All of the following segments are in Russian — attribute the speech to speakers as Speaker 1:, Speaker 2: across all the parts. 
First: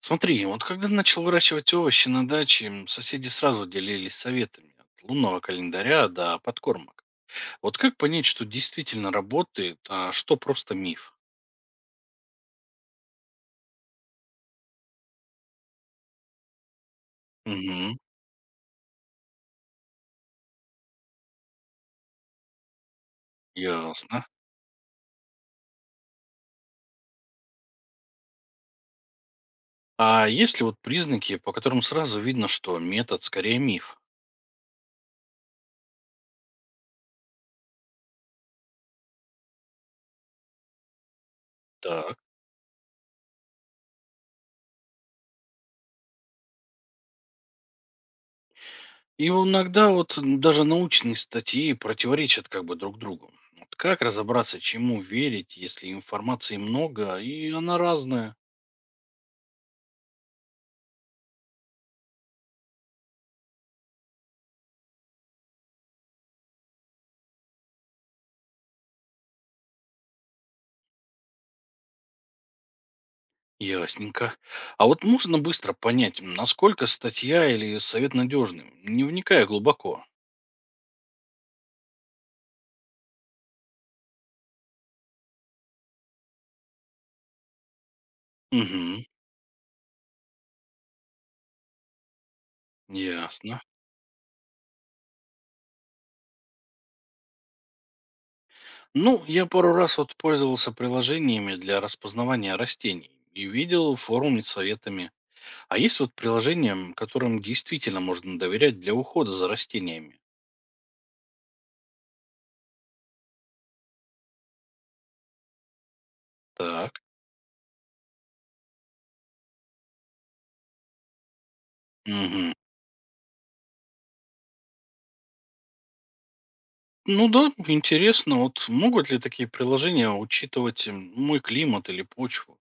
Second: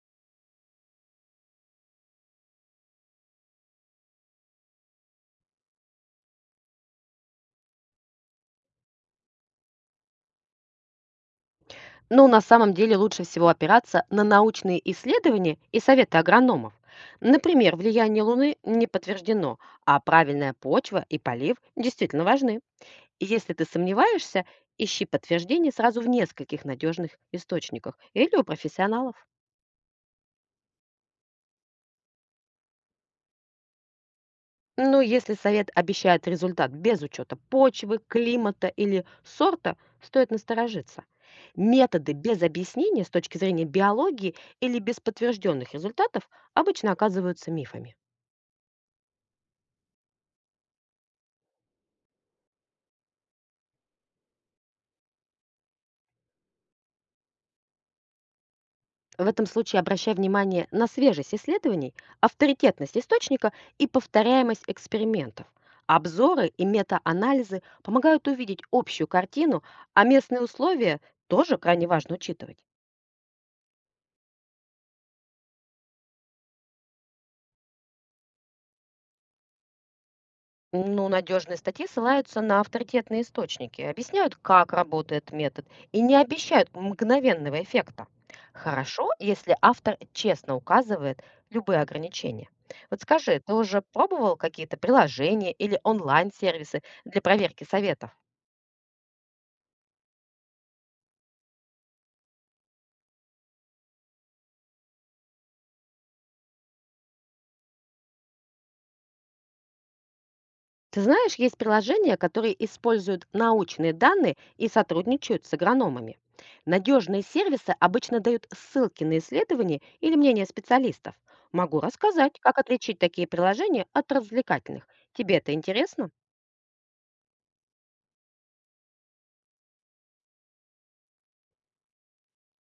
Speaker 1: Смотри, вот когда начал выращивать овощи на даче, соседи сразу делились советами от лунного календаря до подкормок. Вот как понять, что действительно работает, а что просто миф?
Speaker 2: Ну, на самом деле лучше всего опираться на научные исследования и советы агрономов. Например,
Speaker 1: Угу,
Speaker 2: влияние Луны не подтверждено, а правильная почва и полив действительно важны. Если ты
Speaker 1: ясно.
Speaker 2: сомневаешься, ищи подтверждение сразу в нескольких надежных источниках или у профессионалов.
Speaker 1: А есть ли вот признаки, по которым сразу видно, что метод скорее миф?
Speaker 2: Ну, если совет обещает результат без учета почвы, климата или сорта, стоит насторожиться. Методы
Speaker 1: Так.
Speaker 2: без объяснения с точки зрения биологии или без подтвержденных результатов обычно оказываются мифами.
Speaker 1: И вот иногда даже научные статьи противоречат как бы друг другу. Вот как разобраться, чему верить, если информации много и она разная?
Speaker 2: В этом случае обращай внимание на свежесть исследований, авторитетность источника и повторяемость экспериментов. Обзоры и метаанализы помогают увидеть общую картину, а местные условия тоже крайне важно учитывать.
Speaker 1: Ясненько. А вот можно быстро понять, насколько статья или совет надежны, не вникая глубоко?
Speaker 2: Ну, надежные статьи ссылаются на авторитетные источники, объясняют, как работает метод, и не обещают мгновенного эффекта.
Speaker 1: Угу,
Speaker 2: Хорошо, если автор честно указывает любые ограничения. Вот скажи, ты
Speaker 1: ясно.
Speaker 2: уже пробовал какие-то приложения или онлайн-сервисы для проверки советов?
Speaker 1: Ну, я пару раз вот пользовался приложениями для распознавания растений и видел форум с советами. А есть вот приложения, которым действительно можно доверять для ухода за растениями?
Speaker 2: Ты знаешь, есть приложения, которые используют научные данные и сотрудничают с агрономами.
Speaker 1: Так.
Speaker 2: Надежные сервисы обычно дают ссылки на исследования или мнения специалистов. Могу рассказать,
Speaker 1: Угу.
Speaker 2: как отличить такие приложения от развлекательных. Тебе это интересно?
Speaker 1: Ну да, интересно, вот могут ли такие приложения учитывать мой климат или почву?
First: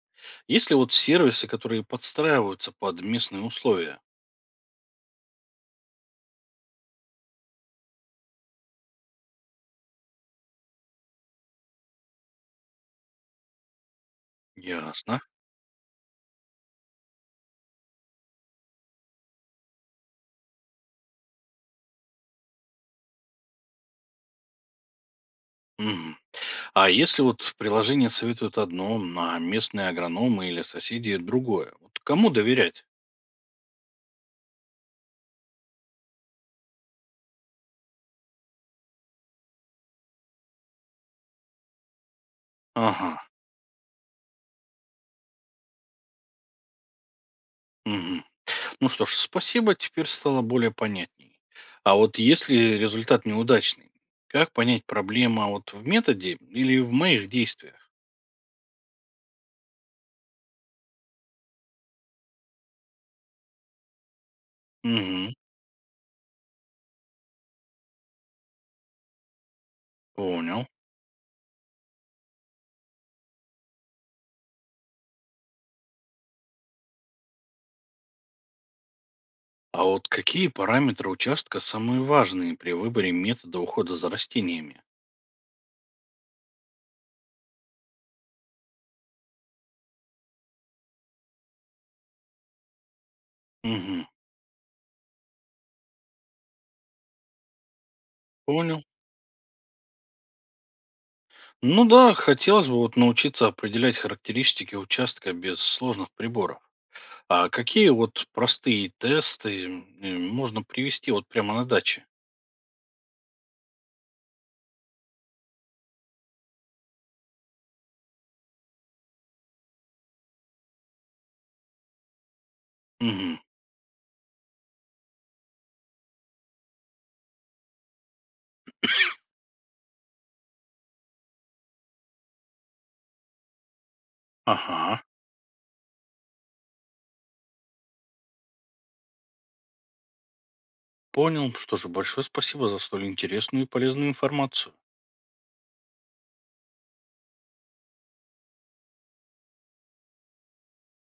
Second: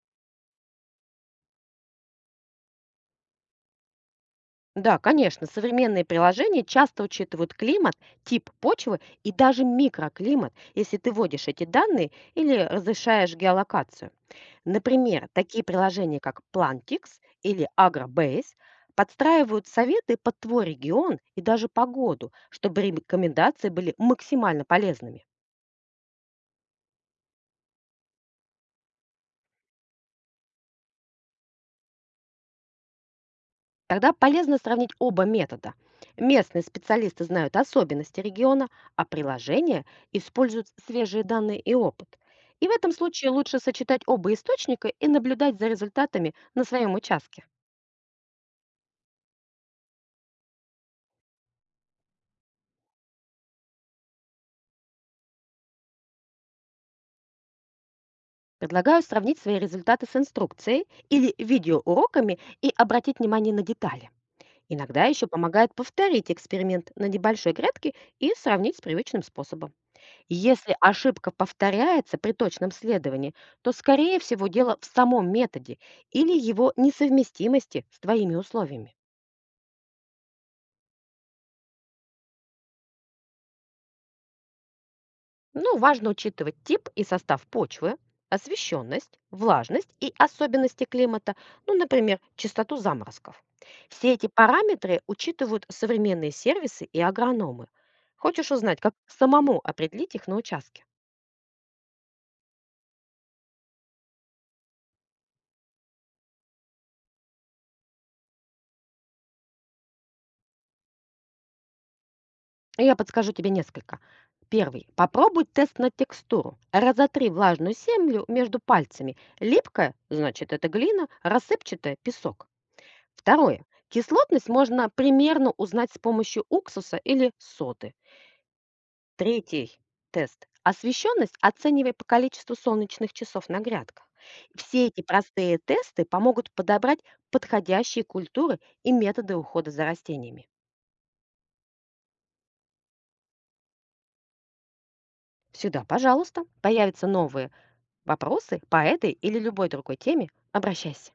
Speaker 1: Есть ли вот сервисы, которые подстраиваются под местные условия?
Speaker 2: Да, конечно, современные приложения часто учитывают климат, тип почвы и даже микроклимат, если ты вводишь эти данные или разрешаешь геолокацию.
Speaker 1: Ясно.
Speaker 2: Например, такие приложения, как Plantix или AgroBase, подстраивают советы под твой регион и даже погоду, чтобы рекомендации были максимально полезными.
Speaker 1: Мгм. А если вот приложение советует одно, а местные агрономы или соседи другое? Вот кому доверять?
Speaker 2: Тогда полезно сравнить оба метода. Местные специалисты знают особенности региона, а приложения используют свежие данные и опыт. И в этом
Speaker 1: Ага,
Speaker 2: случае лучше сочетать оба источника и наблюдать за результатами на своем участке.
Speaker 1: мгм. Ну что ж, спасибо, теперь стало более понятней. А вот если результат неудачный, как понять, проблема вот в методе или в моих действиях?
Speaker 2: Предлагаю сравнить свои результаты с инструкцией или видеоуроками и обратить внимание на детали. Иногда еще
Speaker 1: Угу.
Speaker 2: помогает повторить эксперимент на небольшой грядке и сравнить с привычным способом. И
Speaker 1: Понял.
Speaker 2: если ошибка повторяется при точном следовании, то, скорее всего, дело в самом методе или его несовместимости с твоими условиями.
Speaker 1: А вот какие параметры участка самые важные при выборе метода ухода за растениями?
Speaker 2: Ну, важно учитывать тип и состав почвы, освещенность, влажность и особенности климата, ну, например, частоту заморозков.
Speaker 1: Мгм,
Speaker 2: Все эти параметры учитывают современные сервисы и агрономы. Хочешь узнать,
Speaker 1: понял.
Speaker 2: как самому определить их на участке?
Speaker 1: Ну да, хотелось бы вот научиться определять характеристики участка без сложных приборов. А какие вот простые тесты можно привести вот прямо на даче?
Speaker 2: Я подскажу тебе несколько. Первый, попробуй тест на текстуру. Разотри влажную землю между пальцами. Липкая – значит это глина, рассыпчатая – песок.
Speaker 1: Мгм,
Speaker 2: Второе, кислотность можно примерно узнать с помощью уксуса или соды. Третий тест. Освещенность оценивай по количеству солнечных часов на грядках. Все
Speaker 1: ага,
Speaker 2: эти простые тесты помогут подобрать подходящие культуры и методы ухода за растениями.
Speaker 1: понял. Что же, большое спасибо за столь интересную и полезную информацию.
Speaker 2: Сюда, пожалуйста, появятся новые вопросы по этой или любой другой теме обращайся.